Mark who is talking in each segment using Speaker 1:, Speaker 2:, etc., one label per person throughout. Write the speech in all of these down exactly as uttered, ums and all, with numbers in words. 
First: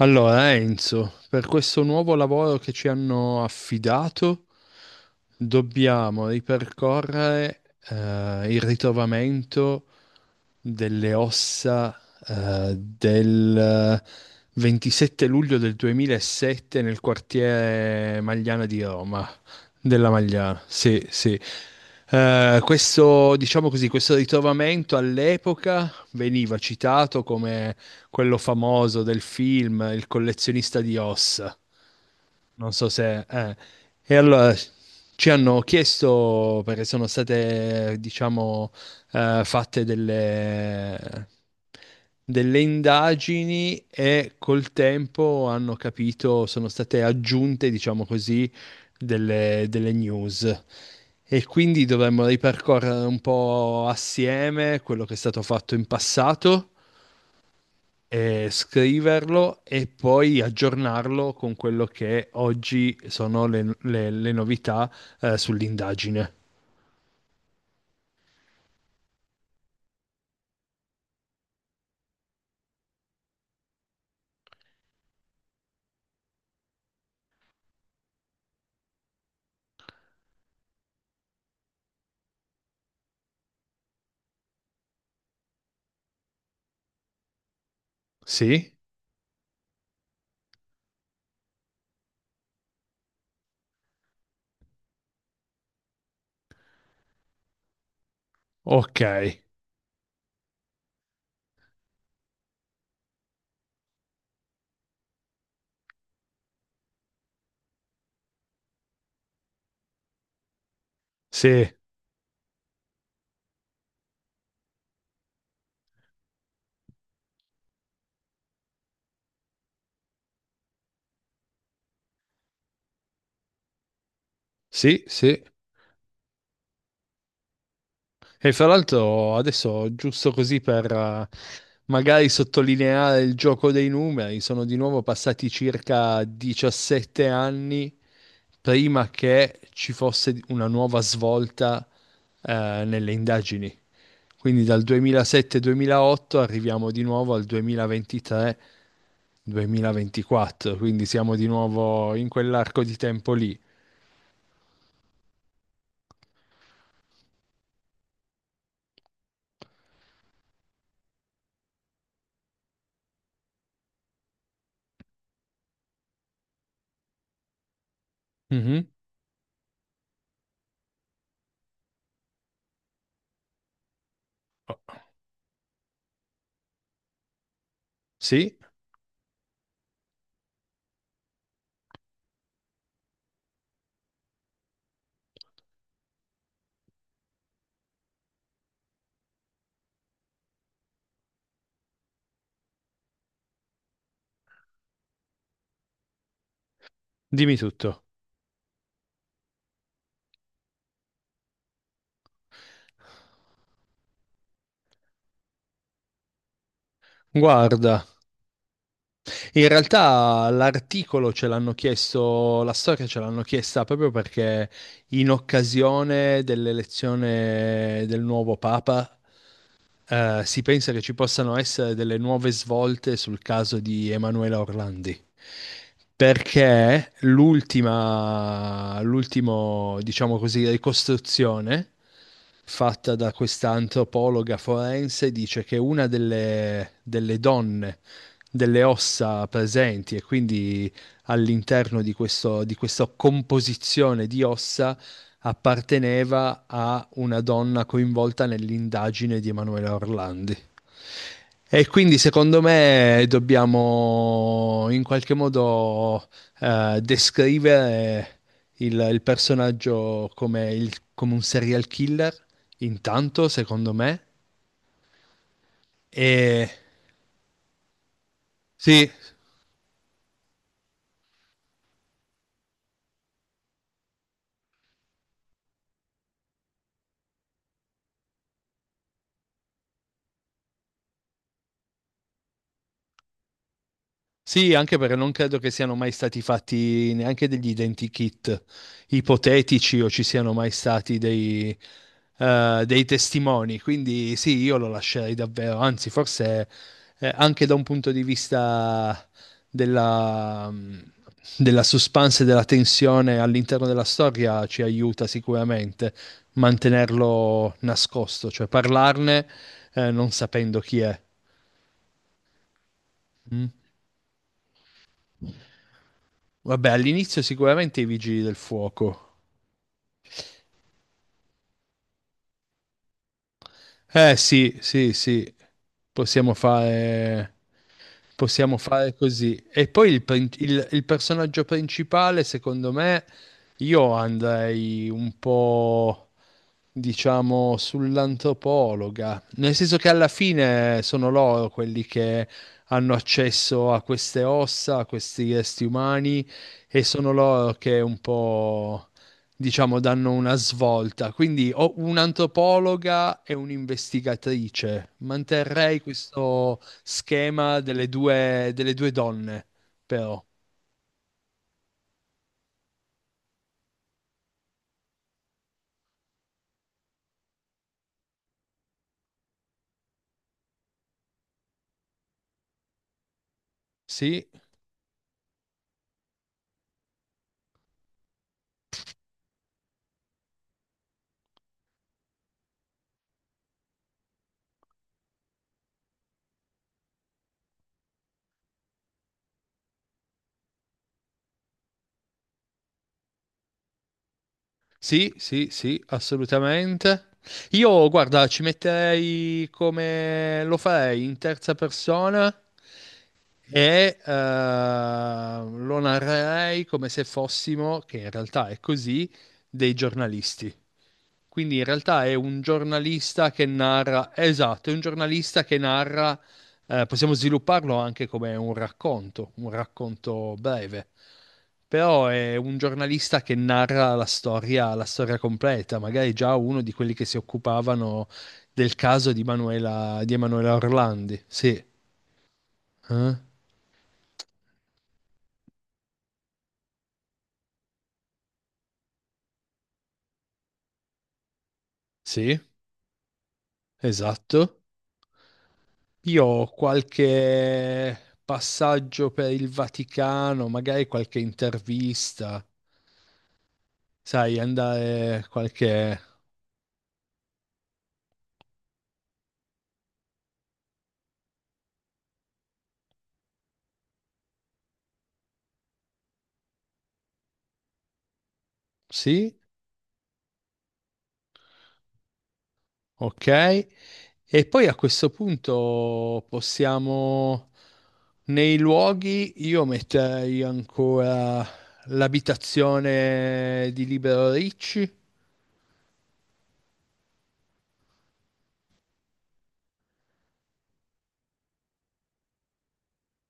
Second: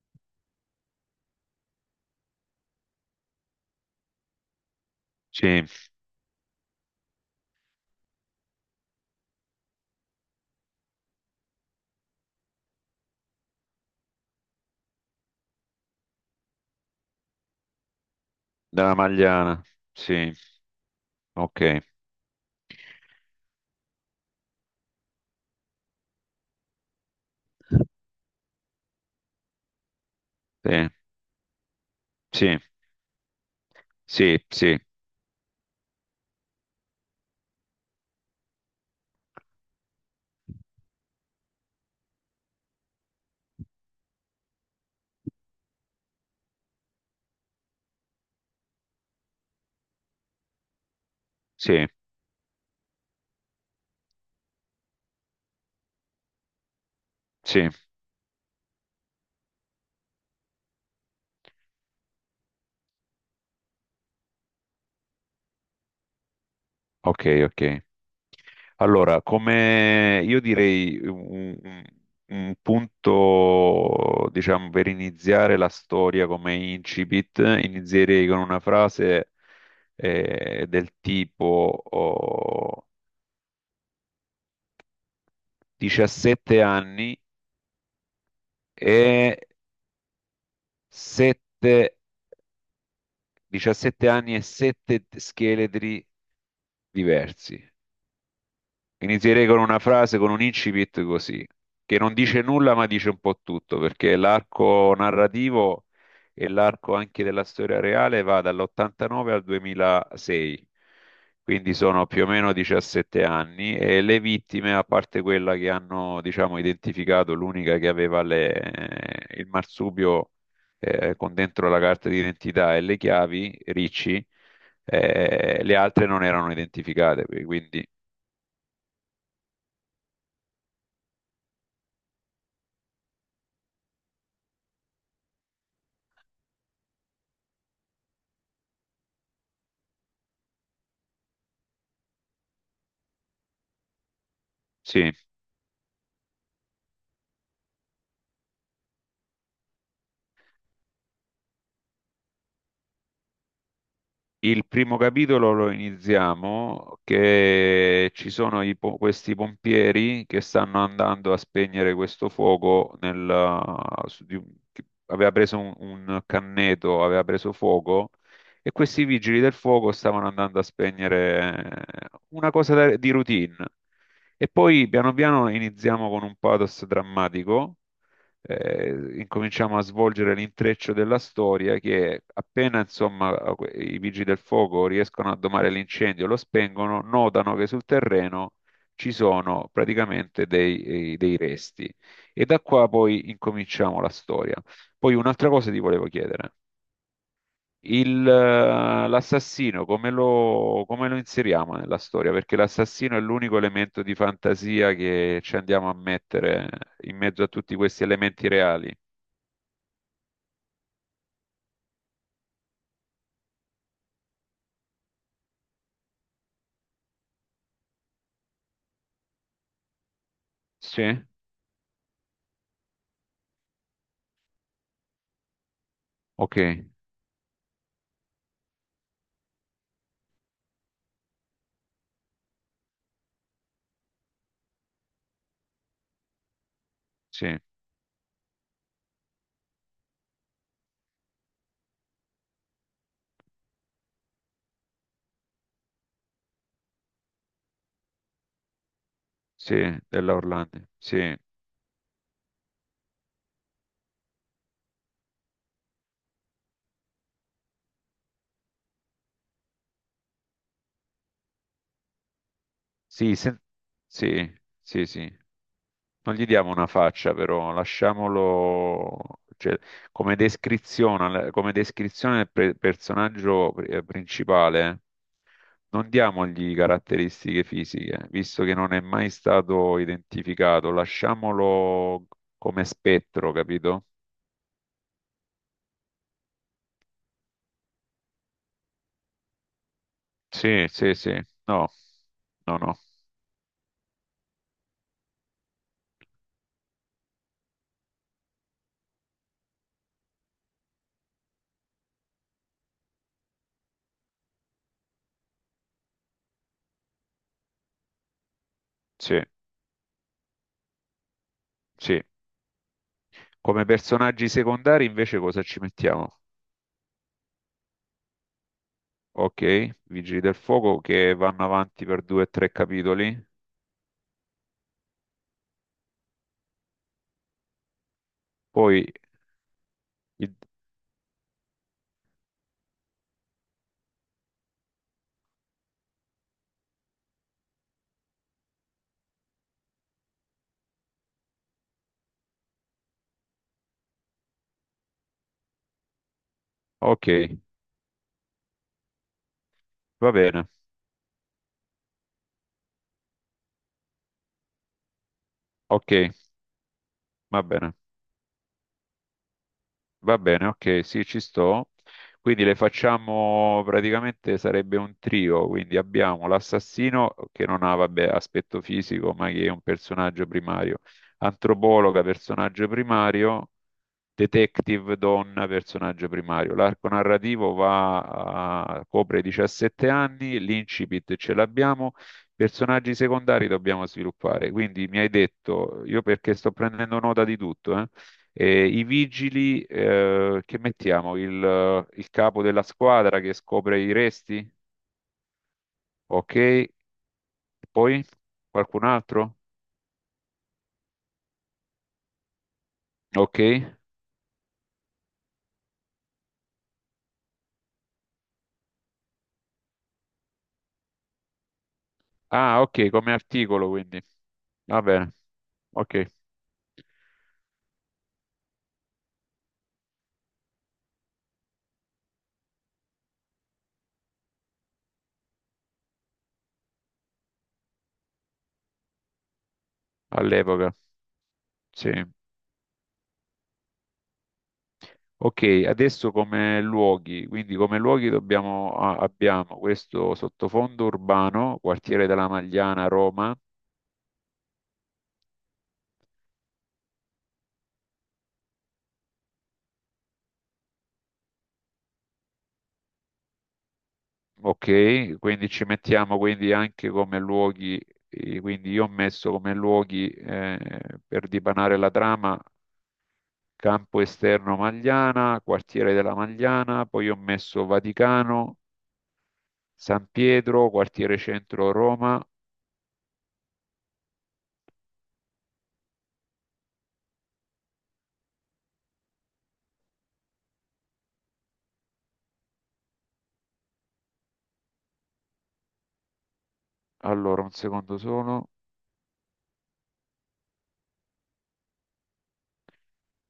Speaker 1: Allora, Enzo, per questo nuovo lavoro che ci hanno affidato,
Speaker 2: Sì,
Speaker 1: dobbiamo ripercorrere eh, il ritrovamento delle ossa eh, del ventisette luglio del duemilasette nel quartiere Magliana di
Speaker 2: della
Speaker 1: Roma.
Speaker 2: Magliana.
Speaker 1: Della
Speaker 2: Sì,
Speaker 1: Magliana, sì, sì.
Speaker 2: ok.
Speaker 1: Eh, questo, diciamo così, questo ritrovamento all'epoca veniva citato come quello famoso del film Il
Speaker 2: Sì,
Speaker 1: collezionista di ossa.
Speaker 2: sì,
Speaker 1: Non so se... eh. E
Speaker 2: sì,
Speaker 1: allora
Speaker 2: sì,
Speaker 1: ci hanno chiesto, perché sono state, diciamo, eh, fatte delle, delle indagini e col tempo hanno capito, sono state aggiunte, diciamo così, delle, delle news. E quindi
Speaker 2: sì,
Speaker 1: dovremmo ripercorrere un po' assieme quello che è stato fatto in passato,
Speaker 2: sì.
Speaker 1: eh, scriverlo e poi aggiornarlo con quello che oggi sono le, le- le novità eh, sull'indagine.
Speaker 2: Ok, ok. Allora, come io direi un, un- un punto, diciamo, per iniziare la storia come incipit, inizierei con una frase eh, del tipo oh, diciassette anni
Speaker 1: Sì?
Speaker 2: e sette, diciassette anni e sette scheletri diversi.
Speaker 1: Ok.
Speaker 2: Inizierei con una frase, con un incipit così, che non dice nulla ma dice un po' tutto, perché l'arco narrativo e l'arco anche della storia reale va dall'ottantanove al duemilasei,
Speaker 1: Sì,
Speaker 2: quindi sono più o meno diciassette anni e le vittime, a parte quella che hanno, diciamo, identificato, l'unica che aveva le- eh, il marsupio eh, con dentro la carta d'identità e le chiavi, Ricci,
Speaker 1: sì, sì.
Speaker 2: eh, le altre non erano identificate, quindi
Speaker 1: E fra l'altro adesso, giusto così per eh, magari sottolineare il gioco dei numeri, sono di nuovo passati circa diciassette anni prima che ci fosse una nuova svolta eh, nelle indagini. Quindi dal
Speaker 2: sì.
Speaker 1: duemilasette-duemilaotto arriviamo di nuovo al duemilaventitré-duemilaventiquattro, quindi siamo di nuovo in quell'arco di tempo lì.
Speaker 2: Il primo capitolo lo iniziamo che ci sono i po- questi pompieri che stanno andando a spegnere questo fuoco nel, su di un- che aveva preso un, un canneto, aveva preso fuoco e
Speaker 1: Mhm.
Speaker 2: questi vigili del fuoco stavano andando a spegnere eh, una cosa da- di routine. E poi piano piano iniziamo con un pathos drammatico
Speaker 1: Sì,
Speaker 2: eh, incominciamo a svolgere l'intreccio della storia che appena insomma i vigili del fuoco riescono a domare l'incendio, lo spengono, notano che sul terreno ci sono praticamente dei, eh, dei resti e da qua poi incominciamo la storia. Poi un'altra cosa ti volevo chiedere.
Speaker 1: dimmi tutto.
Speaker 2: Il, eh, l'assassino, come lo, come lo inseriamo nella storia? Perché l'assassino è l'unico elemento di fantasia che ci andiamo a mettere in mezzo a tutti questi
Speaker 1: Guarda,
Speaker 2: elementi reali.
Speaker 1: in realtà l'articolo ce l'hanno chiesto, la storia ce l'hanno chiesta proprio perché in occasione dell'elezione del nuovo Papa eh, si pensa che
Speaker 2: Sì,
Speaker 1: ci possano essere delle nuove svolte sul caso di Emanuela Orlandi.
Speaker 2: ok,
Speaker 1: Perché l'ultima, l'ultimo, diciamo così, ricostruzione fatta da questa antropologa forense dice che una delle, delle
Speaker 2: sì,
Speaker 1: donne, delle ossa presenti e quindi all'interno di questo, di questa composizione di ossa apparteneva a una donna coinvolta nell'indagine di
Speaker 2: sì,
Speaker 1: Emanuela
Speaker 2: della
Speaker 1: Orlandi.
Speaker 2: Orlando, sì,
Speaker 1: E quindi secondo me dobbiamo in qualche modo eh, descrivere il, il personaggio come, il- come un serial killer,
Speaker 2: sì,
Speaker 1: intanto,
Speaker 2: sen-
Speaker 1: secondo me.
Speaker 2: sì, sì, sì. Non gli
Speaker 1: E
Speaker 2: diamo una faccia, però
Speaker 1: sì,
Speaker 2: lasciamolo, cioè, come descrizione, al- come descrizione del pre- personaggio pri- eh, principale, eh, non diamogli caratteristiche fisiche, visto che non è mai stato identificato, lasciamolo come spettro, capito?
Speaker 1: sì, anche perché non credo che siano mai stati fatti neanche degli identikit ipotetici o ci siano mai
Speaker 2: Sì, sì,
Speaker 1: stati
Speaker 2: sì,
Speaker 1: dei,
Speaker 2: no, no,
Speaker 1: eh,
Speaker 2: no,
Speaker 1: dei testimoni, quindi sì, io lo lascerei davvero, anzi forse eh, anche da un punto di vista della, mm, della suspense e della tensione all'interno della storia ci aiuta sicuramente mantenerlo nascosto, cioè
Speaker 2: sì,
Speaker 1: parlarne eh, non sapendo chi è.
Speaker 2: sì.
Speaker 1: Mm.
Speaker 2: Come personaggi secondari invece cosa ci mettiamo?
Speaker 1: Vabbè, all'inizio sicuramente i vigili del fuoco.
Speaker 2: Ok, Vigili del Fuoco che vanno avanti per due o tre capitoli.
Speaker 1: Eh sì, sì, sì, possiamo fare, possiamo
Speaker 2: Poi,
Speaker 1: fare così. E poi il, prin-
Speaker 2: il-
Speaker 1: il- il personaggio principale, secondo me, io andrei un po', diciamo, sull'antropologa, nel senso che alla fine sono loro quelli che hanno accesso a queste ossa, a questi resti umani, e
Speaker 2: ok,
Speaker 1: sono loro che un po', diciamo,
Speaker 2: va
Speaker 1: danno una
Speaker 2: bene,
Speaker 1: svolta. Quindi ho un'antropologa e un'investigatrice. Manterrei
Speaker 2: ok,
Speaker 1: questo
Speaker 2: va
Speaker 1: schema
Speaker 2: bene,
Speaker 1: delle due, delle due donne,
Speaker 2: va
Speaker 1: però.
Speaker 2: bene, ok, sì, ci sto. Quindi le facciamo praticamente sarebbe un trio, quindi abbiamo l'assassino che non ha, vabbè, aspetto fisico, ma che è un personaggio primario, antropologa, personaggio primario,
Speaker 1: Sì,
Speaker 2: detective donna personaggio primario. L'arco narrativo va a- copre diciassette anni, l'incipit ce l'abbiamo, personaggi secondari dobbiamo sviluppare. Quindi mi hai detto, io perché sto prendendo nota di tutto, eh? Eh, I vigili, eh, che mettiamo? Il, il capo della squadra che scopre i resti?
Speaker 1: sì, sì, sì,
Speaker 2: Ok.
Speaker 1: assolutamente. Io,
Speaker 2: Poi
Speaker 1: guarda, ci
Speaker 2: qualcun altro?
Speaker 1: metterei, come lo farei in terza persona
Speaker 2: Ok.
Speaker 1: e eh, lo narrerei come se fossimo, che in realtà è così, dei giornalisti. Quindi in realtà è un
Speaker 2: Ah, ok, come
Speaker 1: giornalista che
Speaker 2: articolo quindi.
Speaker 1: narra, esatto, è un
Speaker 2: Va bene.
Speaker 1: giornalista che
Speaker 2: Ok,
Speaker 1: narra, eh, possiamo svilupparlo anche come un racconto, un racconto breve, però è un giornalista che narra la storia, la storia completa, magari già uno di quelli che si occupavano del caso di Manuela, di Emanuela
Speaker 2: all'epoca.
Speaker 1: Orlandi. Sì,
Speaker 2: Sì.
Speaker 1: eh?
Speaker 2: Ok, adesso come luoghi, quindi come luoghi dobbiamo, a- abbiamo questo sottofondo urbano, quartiere della
Speaker 1: Sì,
Speaker 2: Magliana, Roma,
Speaker 1: esatto. Io ho qualche passaggio per il Vaticano, magari qualche intervista, sai,
Speaker 2: ok,
Speaker 1: andare
Speaker 2: quindi ci
Speaker 1: qualche...
Speaker 2: mettiamo quindi anche come luoghi, eh, quindi io ho messo come luoghi eh, per dipanare la trama campo esterno Magliana, quartiere della Magliana, poi ho messo Vaticano,
Speaker 1: Sì,
Speaker 2: San Pietro, quartiere centro Roma,
Speaker 1: ok. E poi a questo punto possiamo... Nei luoghi io metterei ancora l'abitazione di Libero Ricci,
Speaker 2: allora un secondo solo.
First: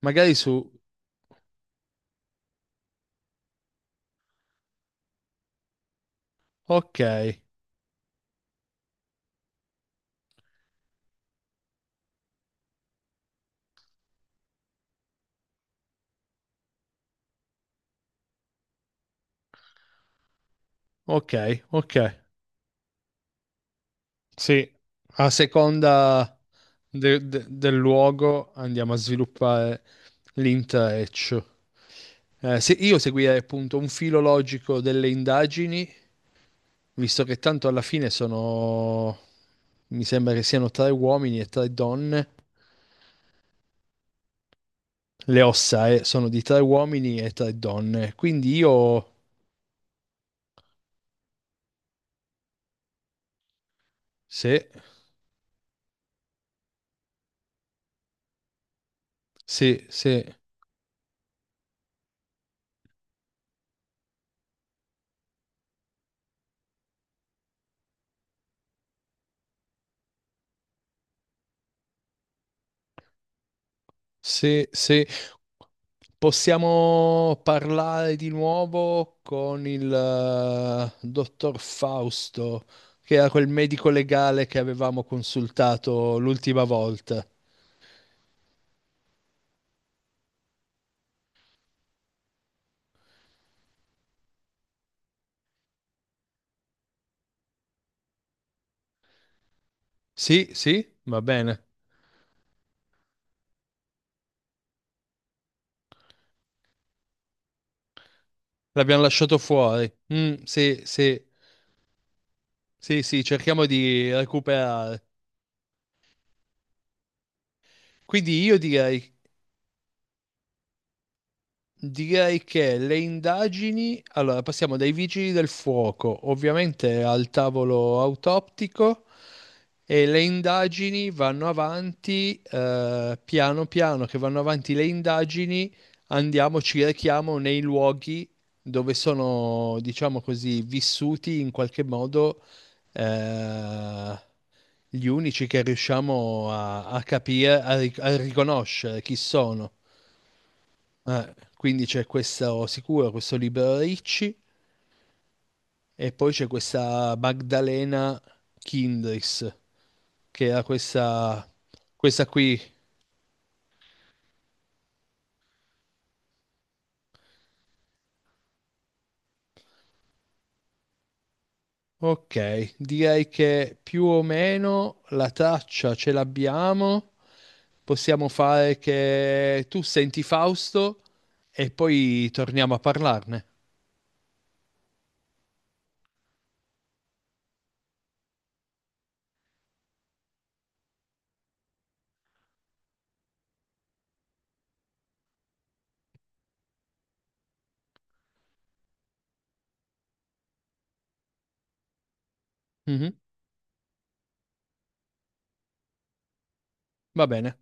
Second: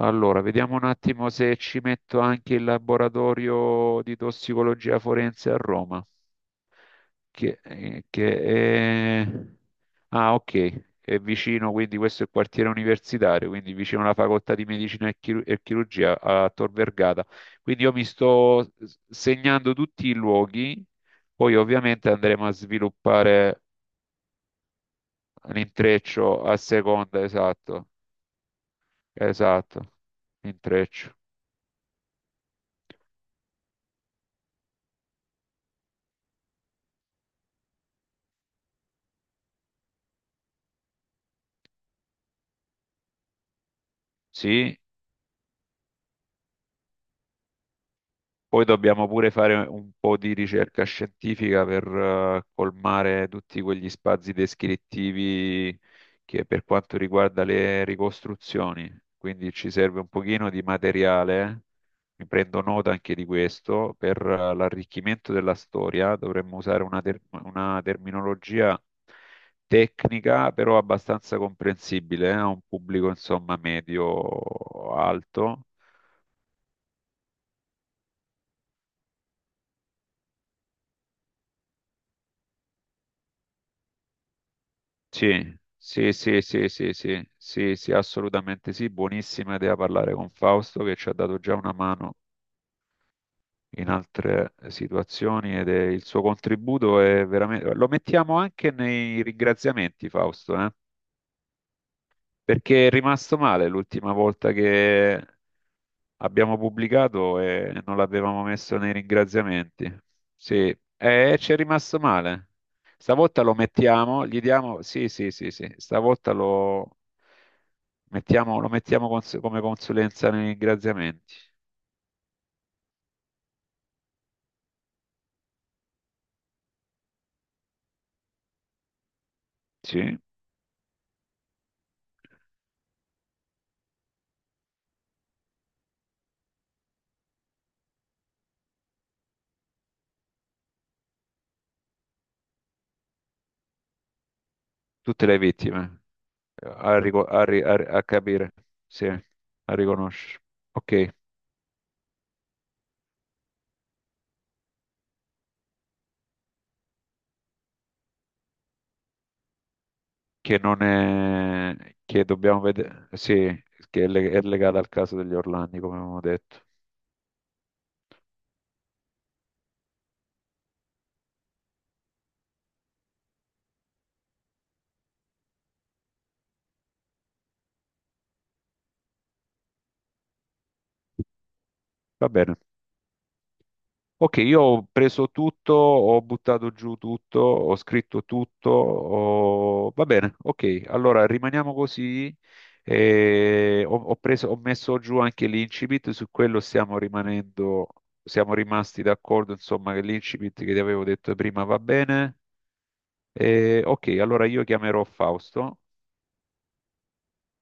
Speaker 1: magari
Speaker 2: Allora,
Speaker 1: su...
Speaker 2: vediamo un attimo se ci metto anche il laboratorio di tossicologia forense a Roma,
Speaker 1: Ok,
Speaker 2: che, eh, che è... Ah, ok, è vicino, quindi questo è il quartiere universitario, quindi vicino alla facoltà di medicina e, chiru- e chirurgia a Tor Vergata. Quindi io mi sto s- segnando tutti i luoghi,
Speaker 1: ok,
Speaker 2: poi
Speaker 1: ok.
Speaker 2: ovviamente andremo a sviluppare
Speaker 1: Sì, a seconda
Speaker 2: l'intreccio a seconda,
Speaker 1: de- de- del
Speaker 2: esatto,
Speaker 1: luogo andiamo a
Speaker 2: esatto,
Speaker 1: sviluppare
Speaker 2: intreccio.
Speaker 1: l'intreccio. Eh, se io seguirei appunto un filo logico delle indagini, visto che tanto alla fine sono, mi sembra che siano tre uomini e tre donne,
Speaker 2: Sì,
Speaker 1: le ossa eh, sono di tre uomini e tre donne, quindi
Speaker 2: poi dobbiamo
Speaker 1: io,
Speaker 2: pure fare un po' di ricerca scientifica per eh, colmare tutti quegli spazi
Speaker 1: se,
Speaker 2: descrittivi che per quanto riguarda le ricostruzioni. Quindi ci
Speaker 1: se,
Speaker 2: serve un
Speaker 1: se
Speaker 2: pochino di materiale, mi prendo nota anche di questo, per eh, l'arricchimento della storia dovremmo usare una, ter- una terminologia tecnica, però abbastanza comprensibile eh, a un pubblico insomma
Speaker 1: sì, sì.
Speaker 2: medio-alto.
Speaker 1: Possiamo parlare di nuovo con il eh, dottor Fausto, che era quel medico legale che avevamo
Speaker 2: Sì, sì,
Speaker 1: consultato
Speaker 2: sì,
Speaker 1: l'ultima
Speaker 2: sì, sì,
Speaker 1: volta.
Speaker 2: sì, sì, sì, assolutamente sì, buonissima idea parlare con Fausto che ci ha dato già una mano in altre situazioni ed è- il suo contributo è veramente... Lo mettiamo anche nei ringraziamenti,
Speaker 1: Sì,
Speaker 2: Fausto, eh?
Speaker 1: sì, va bene.
Speaker 2: Perché è rimasto male l'ultima volta che abbiamo pubblicato e non l'avevamo messo nei
Speaker 1: L'abbiamo lasciato fuori.
Speaker 2: ringraziamenti.
Speaker 1: Mm,
Speaker 2: Sì,
Speaker 1: sì, sì,
Speaker 2: e ci è rimasto male.
Speaker 1: sì, sì,
Speaker 2: Stavolta lo
Speaker 1: cerchiamo di
Speaker 2: mettiamo, gli diamo...
Speaker 1: recuperare.
Speaker 2: Sì, sì, sì, sì. Stavolta lo
Speaker 1: Quindi io
Speaker 2: mettiamo, lo mettiamo
Speaker 1: direi,
Speaker 2: cons- come consulenza nei ringraziamenti.
Speaker 1: direi che le indagini, allora passiamo dai vigili del fuoco, ovviamente al tavolo autoptico e
Speaker 2: Sì,
Speaker 1: le indagini vanno avanti, eh, piano piano che vanno avanti le indagini, andiamo, ci rechiamo nei luoghi dove sono, diciamo così, vissuti in qualche modo, eh, gli
Speaker 2: tutte le
Speaker 1: unici che
Speaker 2: vittime.
Speaker 1: riusciamo a,
Speaker 2: A,
Speaker 1: a
Speaker 2: rico- a
Speaker 1: capire,
Speaker 2: ri-
Speaker 1: a
Speaker 2: a-
Speaker 1: ric-
Speaker 2: a
Speaker 1: a
Speaker 2: capire,
Speaker 1: riconoscere
Speaker 2: sì,
Speaker 1: chi
Speaker 2: a
Speaker 1: sono.
Speaker 2: riconoscere. Ok,
Speaker 1: Eh, quindi c'è questo sicuro, questo Libero Ricci e poi c'è questa Magdalena Kindris, che
Speaker 2: che
Speaker 1: era
Speaker 2: non
Speaker 1: questa,
Speaker 2: è... che
Speaker 1: questa qui.
Speaker 2: dobbiamo vedere... Sì, che è, le- è legata al caso degli Orlandi, come abbiamo detto.
Speaker 1: Ok, direi che più o meno la traccia ce l'abbiamo. Possiamo fare che tu senti Fausto e poi
Speaker 2: Va bene.
Speaker 1: torniamo a parlarne.
Speaker 2: Ok, io ho preso tutto, ho buttato giù tutto, ho scritto tutto, ho- va bene, ok, allora rimaniamo così. eh, ho, ho preso- ho messo giù anche l'incipit, su quello stiamo rimanendo, siamo rimasti d'accordo, insomma, che l'incipit che ti avevo detto prima va bene.
Speaker 1: Mhm.
Speaker 2: Eh, ok, allora io chiamerò Fausto
Speaker 1: Va bene.